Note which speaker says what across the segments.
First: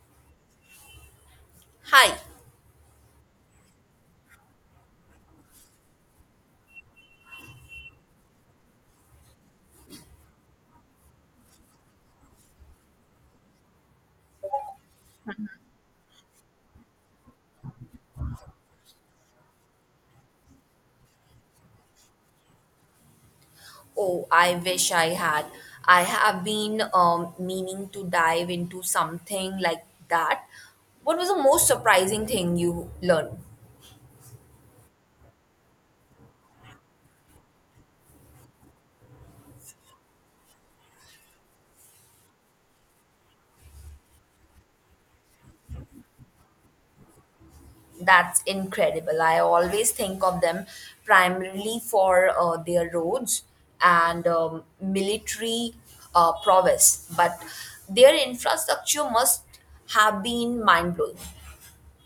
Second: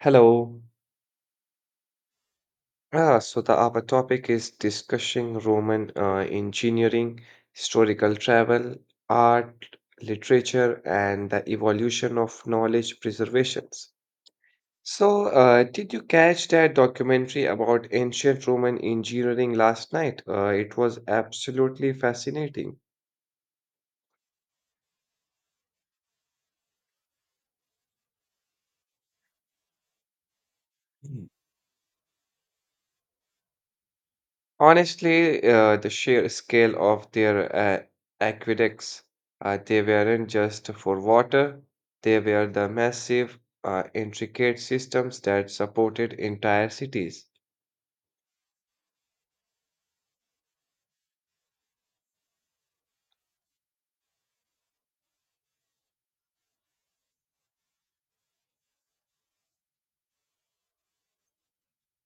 Speaker 1: Hello.
Speaker 2: Hi.
Speaker 1: Ah, so the our topic is discussing Roman engineering, historical travel, art, literature, and the evolution of knowledge preservations. So did you catch that documentary about ancient Roman engineering last night? It was absolutely fascinating.
Speaker 2: Oh, I wish I had. I have been meaning to dive into something like that. What was the most surprising thing you learned?
Speaker 1: Honestly, the sheer scale of their aqueducts, they weren't just for water, they were the massive, intricate systems that supported entire cities.
Speaker 2: That's incredible. I always think of them primarily for their roads and military prowess, but their infrastructure must have been mind blowing.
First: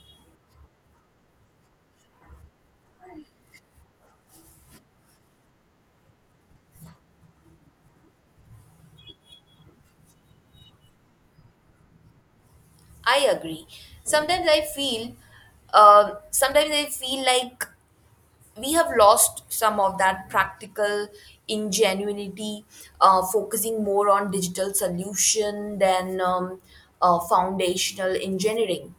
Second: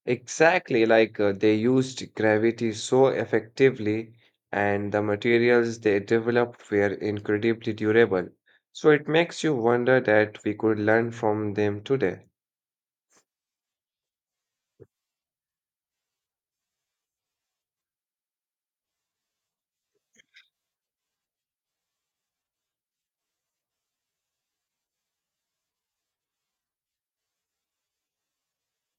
Speaker 1: Exactly, like they used gravity so effectively, and the materials they developed were incredibly durable. So it makes you wonder that we could learn from them today.
Speaker 2: I agree. Sometimes I feel, sometimes I feel like we have lost some of that practical ingenuity, focusing more on digital solution than foundational engineering.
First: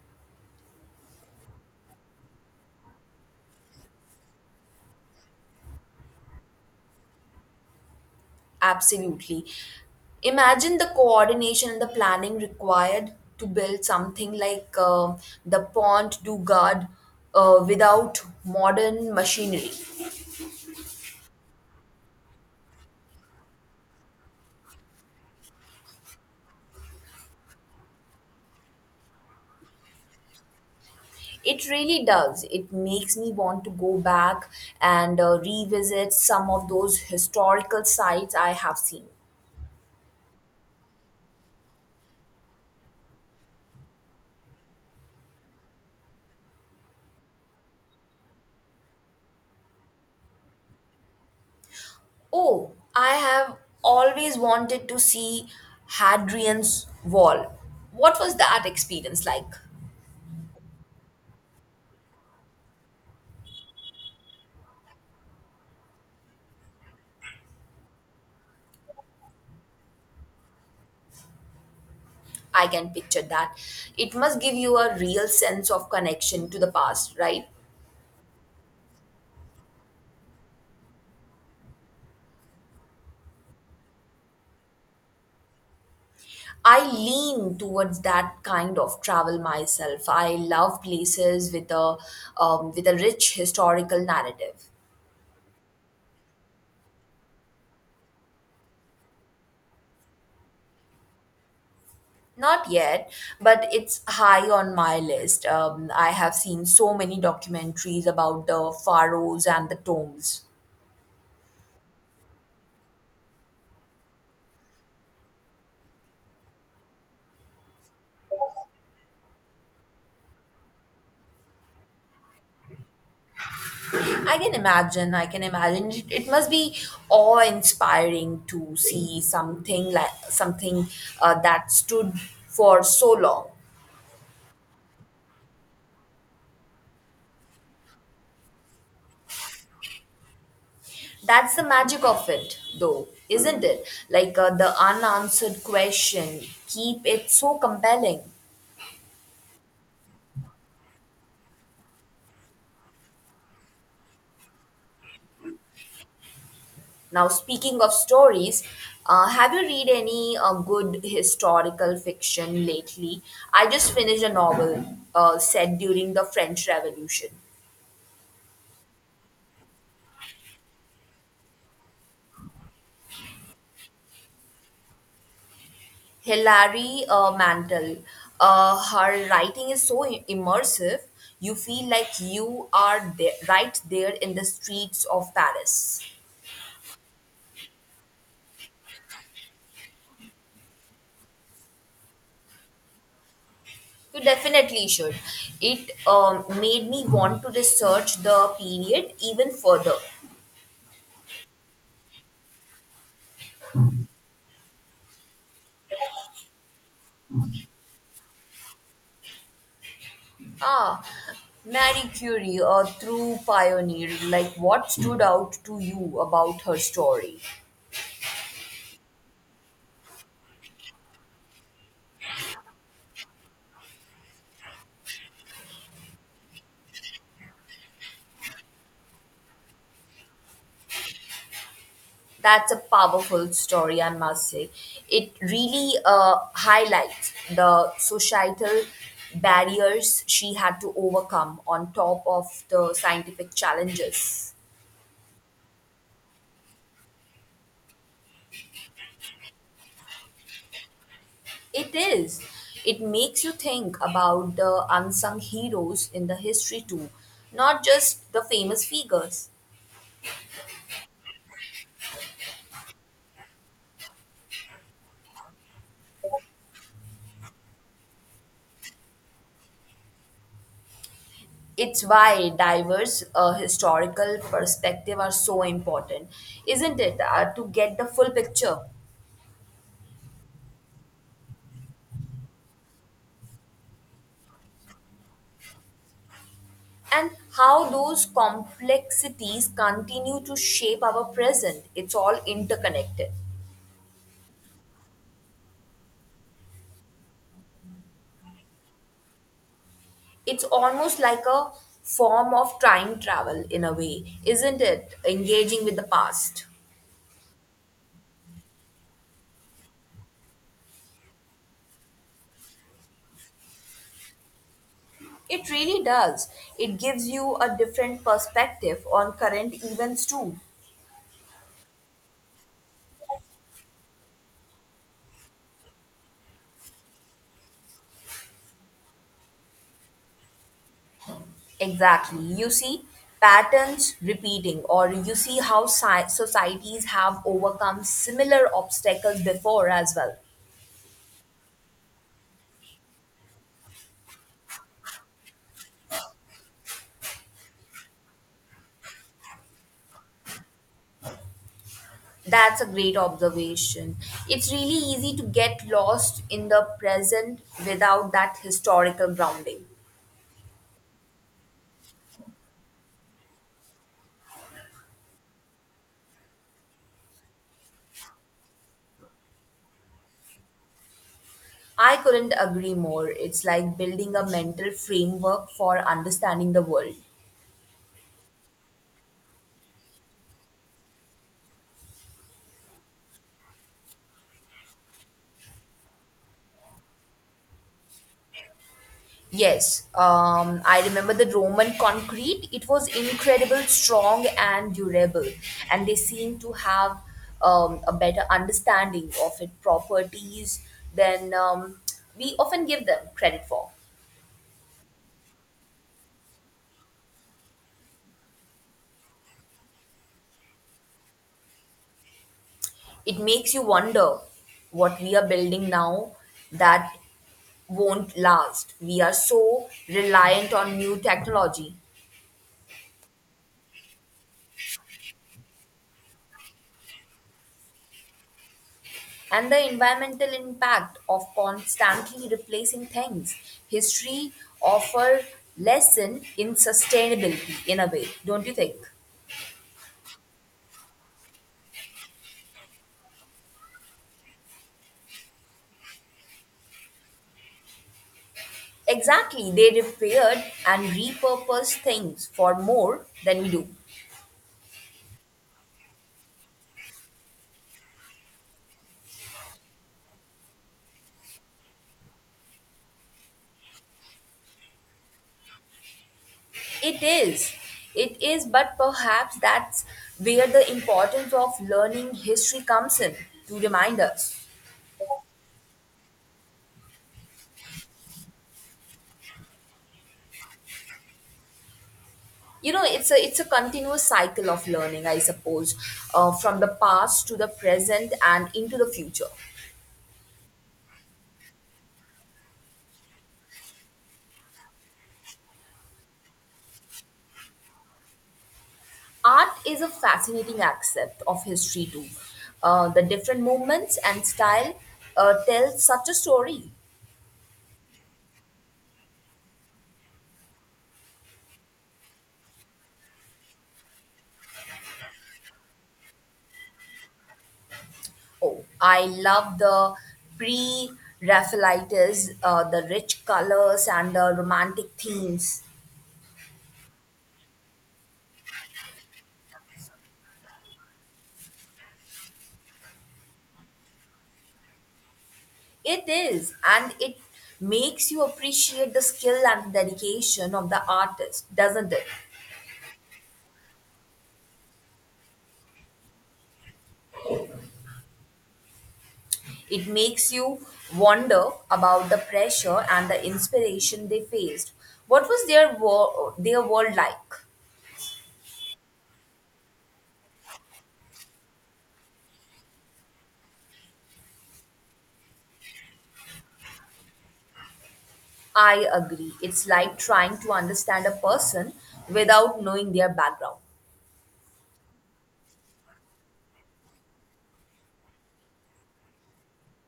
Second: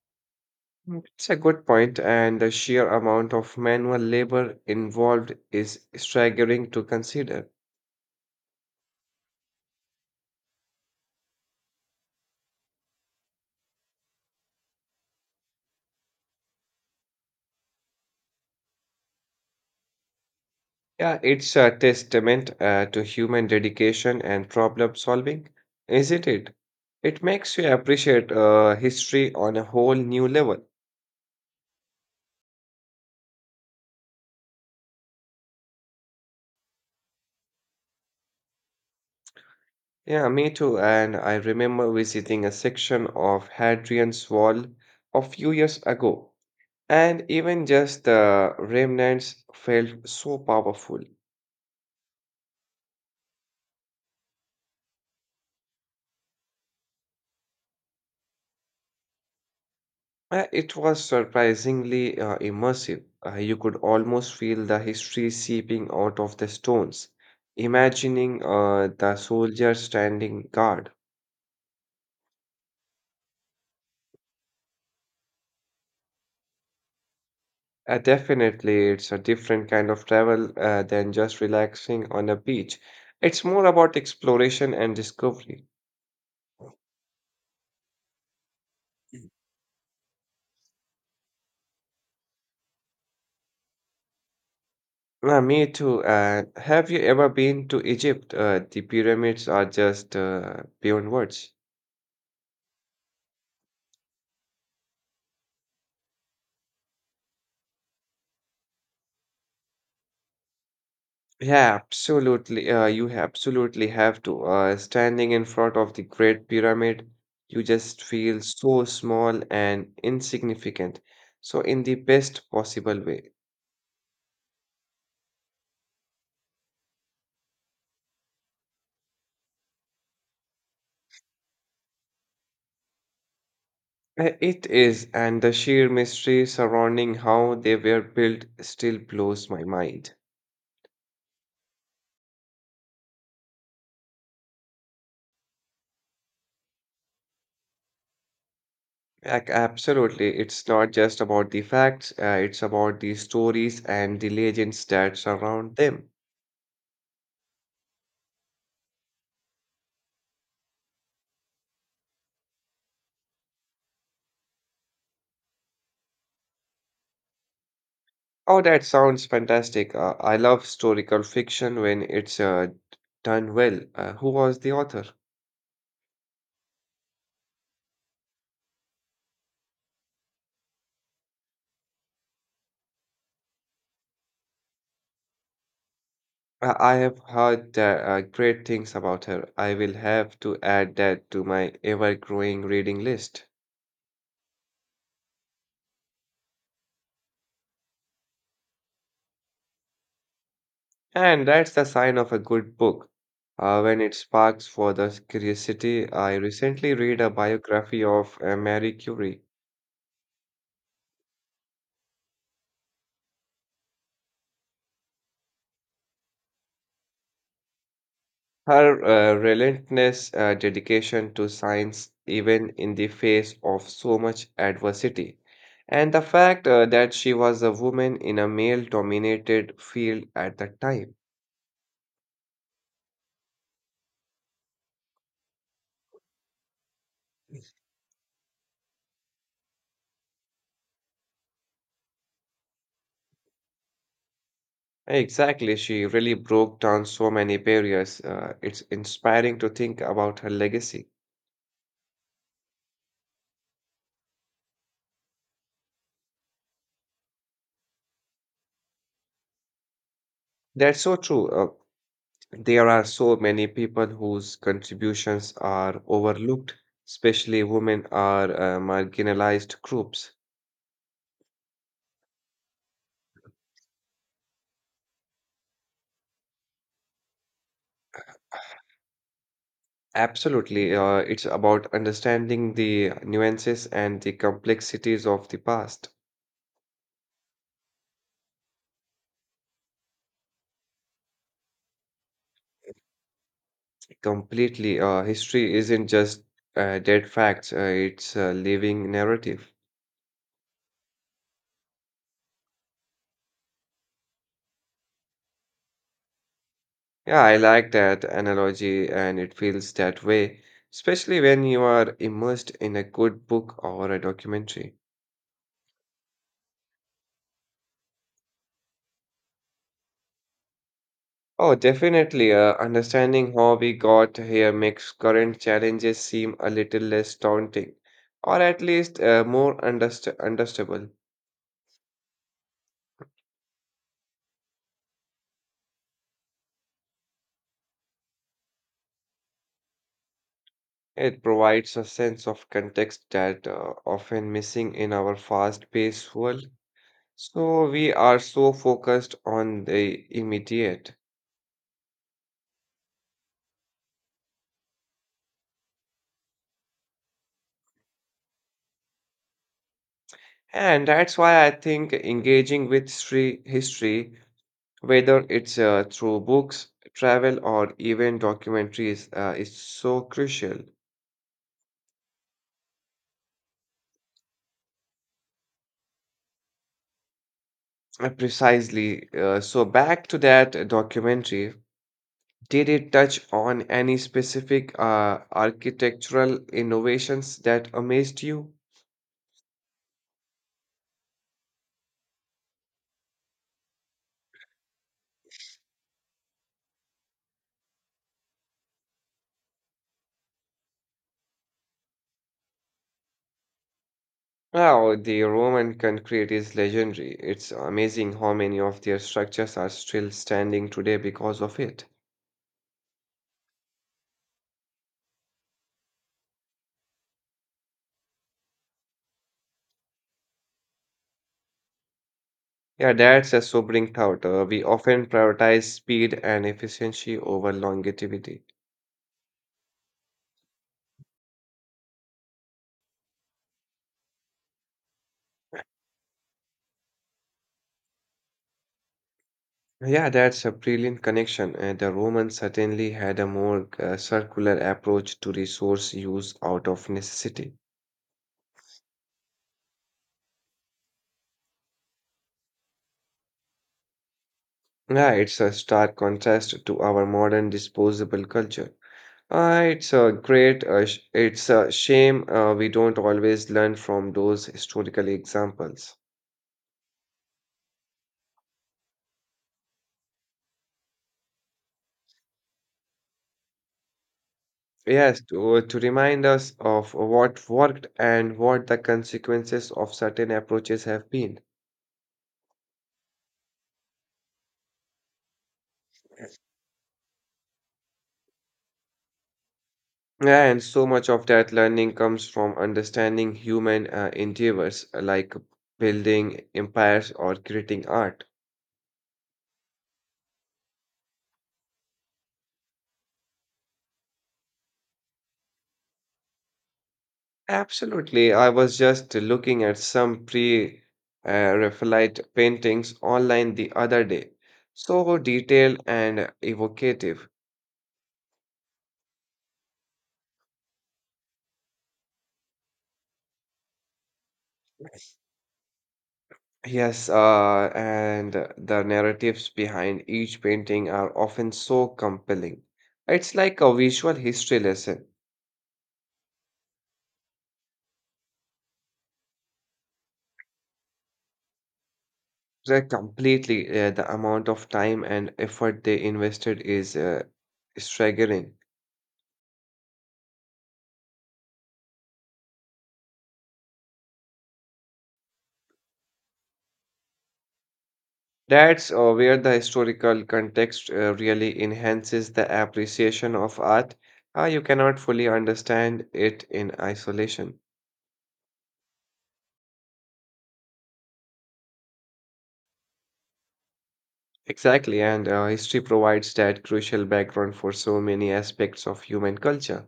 Speaker 1: It's a good point, and the sheer amount of manual labor involved is staggering to consider.
Speaker 2: Absolutely. Imagine the coordination and the planning required to build something like the Pont du Gard without modern machinery.
Speaker 1: Yeah, it's a testament to human dedication and problem solving, isn't it? It makes you appreciate history on a whole new level.
Speaker 2: It really does. It makes me want to go back and revisit some of those historical sites I have seen.
Speaker 1: Yeah, me too. And I remember visiting a section of Hadrian's Wall a few years ago, and even just the remnants felt so powerful.
Speaker 2: Oh, I have always wanted to see Hadrian's Wall. What was that experience like?
Speaker 1: It was surprisingly immersive. You could almost feel the history seeping out of the stones, imagining the soldier standing guard.
Speaker 2: I can picture that. It must give you a real sense of connection to the past, right?
Speaker 1: Definitely, it's a different kind of travel than just relaxing on a beach. It's more about exploration and discovery.
Speaker 2: I lean towards that kind of travel myself. I love places with a rich historical narrative.
Speaker 1: Me too. And have you ever been to Egypt? The pyramids are just beyond words.
Speaker 2: Not yet, but it's high on my list. I have seen so many documentaries about the pharaohs and the tombs.
Speaker 1: Yeah, absolutely. You absolutely have to. Standing in front of the Great Pyramid, you just feel so small and insignificant. So, in the best possible way.
Speaker 2: I can imagine, I can imagine. It must be awe-inspiring to see something like something that stood for so long.
Speaker 1: It is, and the sheer mystery surrounding how they were built still blows my mind.
Speaker 2: That's the magic of it, though, isn't it? Like the unanswered question keep it so compelling.
Speaker 1: Absolutely. It's not just about the facts, it's about the stories and the legends that surround them.
Speaker 2: Now, speaking of stories, have you read any good historical fiction lately? I just finished a novel set during the French Revolution.
Speaker 1: Oh, that sounds fantastic. I love historical fiction when it's done well. Who was the author?
Speaker 2: Hilary Mantel. Her writing is so immersive, you feel like you are there, right there in the streets of Paris.
Speaker 1: I have heard great things about her. I will have to add that to my ever-growing reading list.
Speaker 2: You definitely should. It made me want to research the period even further.
Speaker 1: And that's the sign of a good book. When it sparks for the curiosity, I recently read a biography of Marie Curie.
Speaker 2: Ah, Marie Curie, a true pioneer. Like, what stood out to you about her story?
Speaker 1: Her relentless dedication to science, even in the face of so much adversity, and the fact that she was a woman in a male dominated field at the time.
Speaker 2: That's a powerful story, I must say. It really highlights the societal barriers she had to overcome on top of the scientific challenges.
Speaker 1: Exactly, she really broke down so many barriers. It's inspiring to think about her legacy.
Speaker 2: It is. It makes you think about the unsung heroes in the history too, not just the famous figures.
Speaker 1: That's so true. There are so many people whose contributions are overlooked, especially women are marginalized groups.
Speaker 2: It's why diverse historical perspective are so important, isn't it? To get the full picture
Speaker 1: Absolutely. It's about understanding the nuances and the complexities of the past.
Speaker 2: and how those complexities continue to shape our present. It's all interconnected.
Speaker 1: Completely. History isn't just dead facts, it's a living narrative.
Speaker 2: It's almost like a form of time travel in a way, isn't it? Engaging with the past.
Speaker 1: Yeah, I like that analogy, and it feels that way, especially when you are immersed in a good book or a documentary.
Speaker 2: It really does. It gives you a different perspective on current events too.
Speaker 1: Oh, definitely. Understanding how we got here makes current challenges seem a little less daunting, or at least more understandable.
Speaker 2: Exactly. You see patterns repeating, or you see how societies have overcome similar obstacles before as well.
Speaker 1: It provides a sense of context that often missing in our fast-paced world. So we are so focused on the immediate.
Speaker 2: That's a great observation. It's really easy to get lost in the present without that historical grounding.
Speaker 1: And that's why I think engaging with history, whether it's through books, travel, or even documentaries, is so crucial.
Speaker 2: I couldn't agree more. It's like building a mental framework for understanding the world.
Speaker 1: Precisely. So back to that documentary. Did it touch on any specific architectural innovations that amazed you?
Speaker 2: Yes, I remember the Roman concrete. It was incredible, strong, and durable. And they seem to have a better understanding of its properties than we often give them credit for.
Speaker 1: Wow, the Roman concrete is legendary. It's amazing how many of their structures are still standing today because of it.
Speaker 2: It makes you wonder what we are building now that won't last. We are so reliant on new technology.
Speaker 1: Yeah, that's a sobering thought. We often prioritize speed and efficiency over longevity.
Speaker 2: And the environmental impact of constantly replacing things. History offer lesson in sustainability in a way, don't you think?
Speaker 1: Yeah, that's a brilliant connection. The Romans certainly had a more circular approach to resource use out of necessity.
Speaker 2: Exactly, they repaired and repurposed things for more than we do.
Speaker 1: Yeah, it's a stark contrast to our modern disposable culture. It's a shame we don't always learn from those historical examples.
Speaker 2: It is. It is, but perhaps that's where the importance of learning history comes in to remind us
Speaker 1: Yes, to remind us of what worked and what the consequences of certain approaches have been.
Speaker 2: you know It's a continuous cycle of learning, I suppose, from the past to the present and into the future.
Speaker 1: Yeah, and so much of that learning comes from understanding human endeavors like building empires or creating art.
Speaker 2: Art is a fascinating aspect of history too. The different movements and style tell such a story.
Speaker 1: Absolutely. I was just looking at some pre-Raphaelite paintings online the other day. So detailed and evocative.
Speaker 2: Oh, I love the pre-Raphaelites, the rich colors and the romantic themes.
Speaker 1: Yes, and the narratives behind each painting are often so compelling. It's like a visual history lesson.
Speaker 2: It is, and it makes you appreciate the skill and dedication of the artist, doesn't it?
Speaker 1: They're completely, the amount of time and effort they invested is staggering.
Speaker 2: It makes you wonder about the pressure and the inspiration they faced. What was their world like?
Speaker 1: That's where the historical context really enhances the appreciation of art. You cannot fully understand it in isolation.
Speaker 2: I agree. It's like trying to understand a person without knowing their background.
Speaker 1: Exactly, and history provides that crucial background for so many aspects of human culture.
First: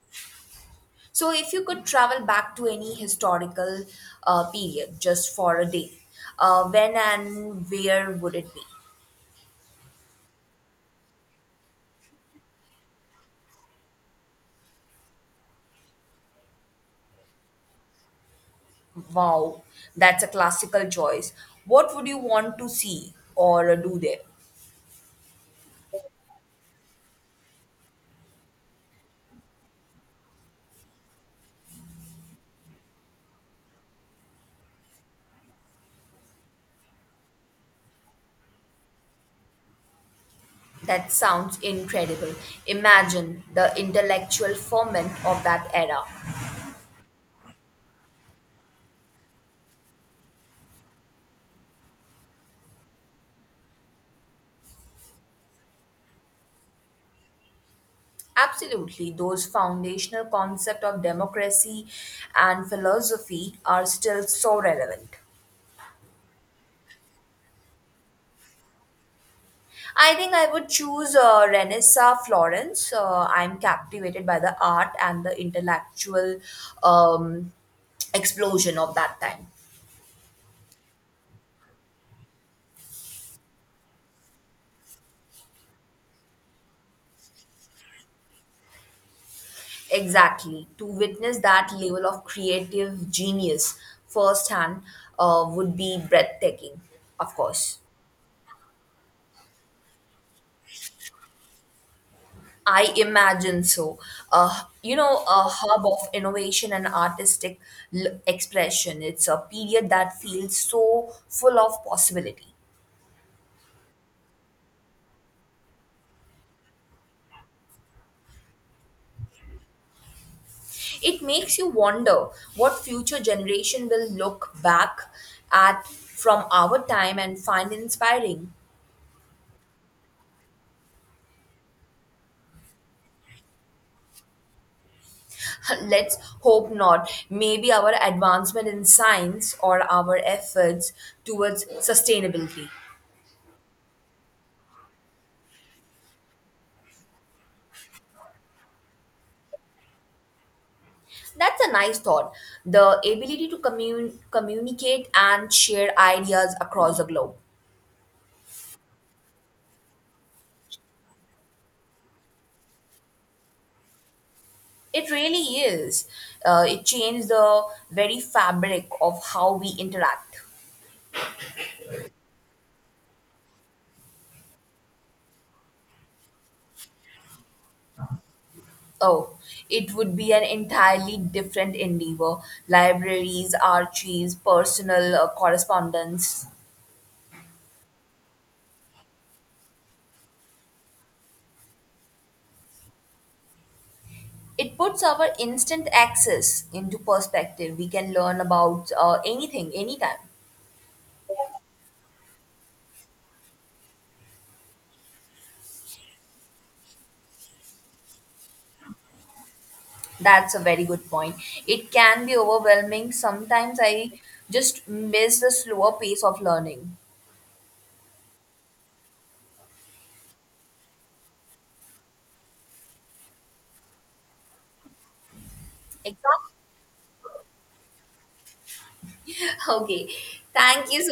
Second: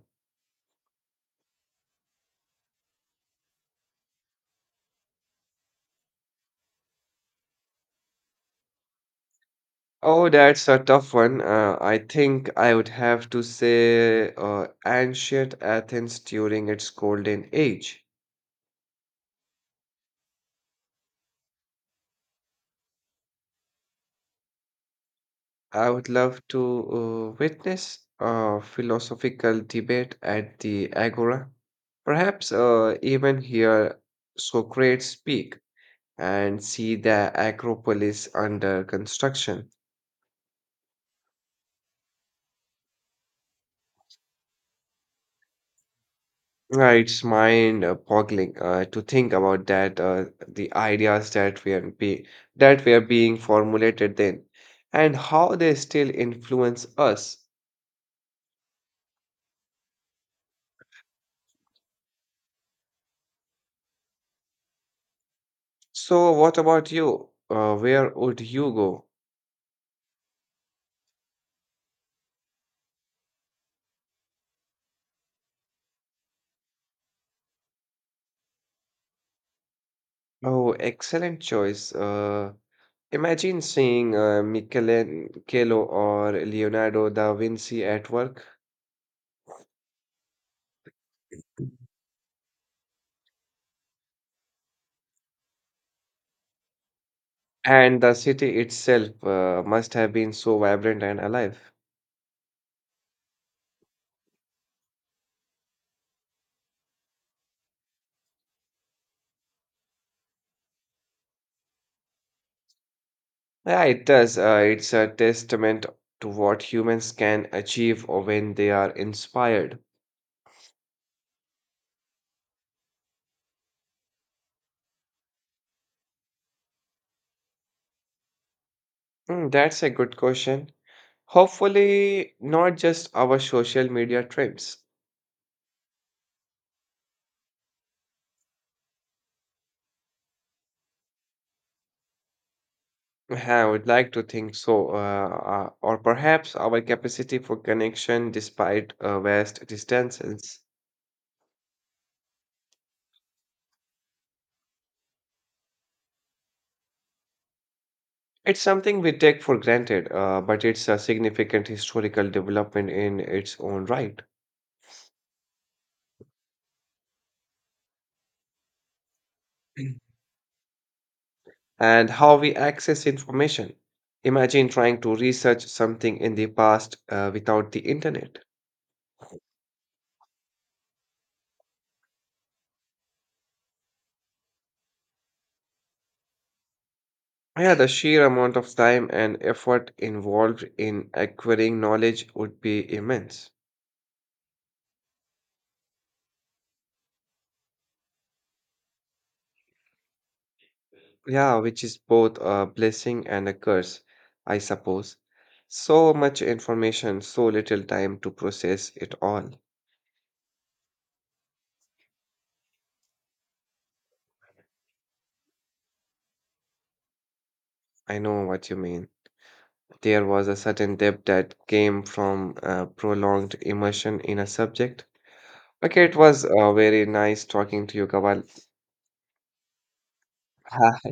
Speaker 2: So, if you could travel back to any historical period just for a day, when and where would it be?
Speaker 1: Oh, that's a tough one. I think I would have to say ancient Athens during its golden age.
Speaker 2: Wow, that's a classical choice. What would you want to see or do there?
Speaker 1: I would love to witness a philosophical debate at the Agora. Perhaps even hear Socrates speak and see the Acropolis under construction.
Speaker 2: That sounds incredible. Imagine the intellectual ferment of that era.
Speaker 1: It's mind-boggling to think about that, the ideas that were be that were being formulated then, and how they still influence us.
Speaker 2: Absolutely, those foundational concepts of democracy and philosophy are still so relevant.
Speaker 1: So, what about you? Where would you go?
Speaker 2: I think I would choose Renessa Florence. I'm captivated by the art and the intellectual um, explosion of that time.
Speaker 1: Oh, excellent choice. Imagine seeing Michelangelo or Leonardo da Vinci at work,
Speaker 2: Exactly. To witness that level of creative genius firsthand would be breathtaking, of course.
Speaker 1: and the city itself must have been so vibrant and alive.
Speaker 2: I imagine so. You know, a hub of innovation and artistic expression. It's a period that feels so full of possibility.
Speaker 1: Yeah, it does. It's a testament to what humans can achieve when they are inspired.
Speaker 2: It makes you wonder what future generation will look back at from our time and find inspiring.
Speaker 1: Hmm, that's a good question. Hopefully, not just our social media trends.
Speaker 2: Let's hope not. Maybe our advancement in science or our efforts towards sustainability.
Speaker 1: Yeah, I would like to think so, or perhaps our capacity for connection despite vast distances.
Speaker 2: That's a nice thought. The ability to communicate and share ideas across the globe.
Speaker 1: It's something we take for granted, but it's a significant historical development in its own right.
Speaker 2: It really is. It changed the very fabric of how we
Speaker 1: Mm,
Speaker 2: interact.
Speaker 1: and how we access information. Imagine trying to research something in the past without the internet.
Speaker 2: Oh, it would be an entirely different endeavor. Libraries, archives, personal correspondence.
Speaker 1: Yeah, the sheer amount of time and effort involved in acquiring knowledge would be immense.
Speaker 2: It puts our instant access into perspective. We can learn about anything, anytime.
Speaker 1: Yeah, which is both a blessing and a curse, I suppose. So much information, so little time to process it all.
Speaker 2: That's a very good point. It can be overwhelming. Sometimes I just miss the slower pace of learning.
Speaker 1: I know what you mean. There was a certain depth that came from prolonged immersion in a subject. Okay, it was
Speaker 2: Exactly.
Speaker 1: very nice talking to you, Kawal.
Speaker 2: Okay. Thank you so.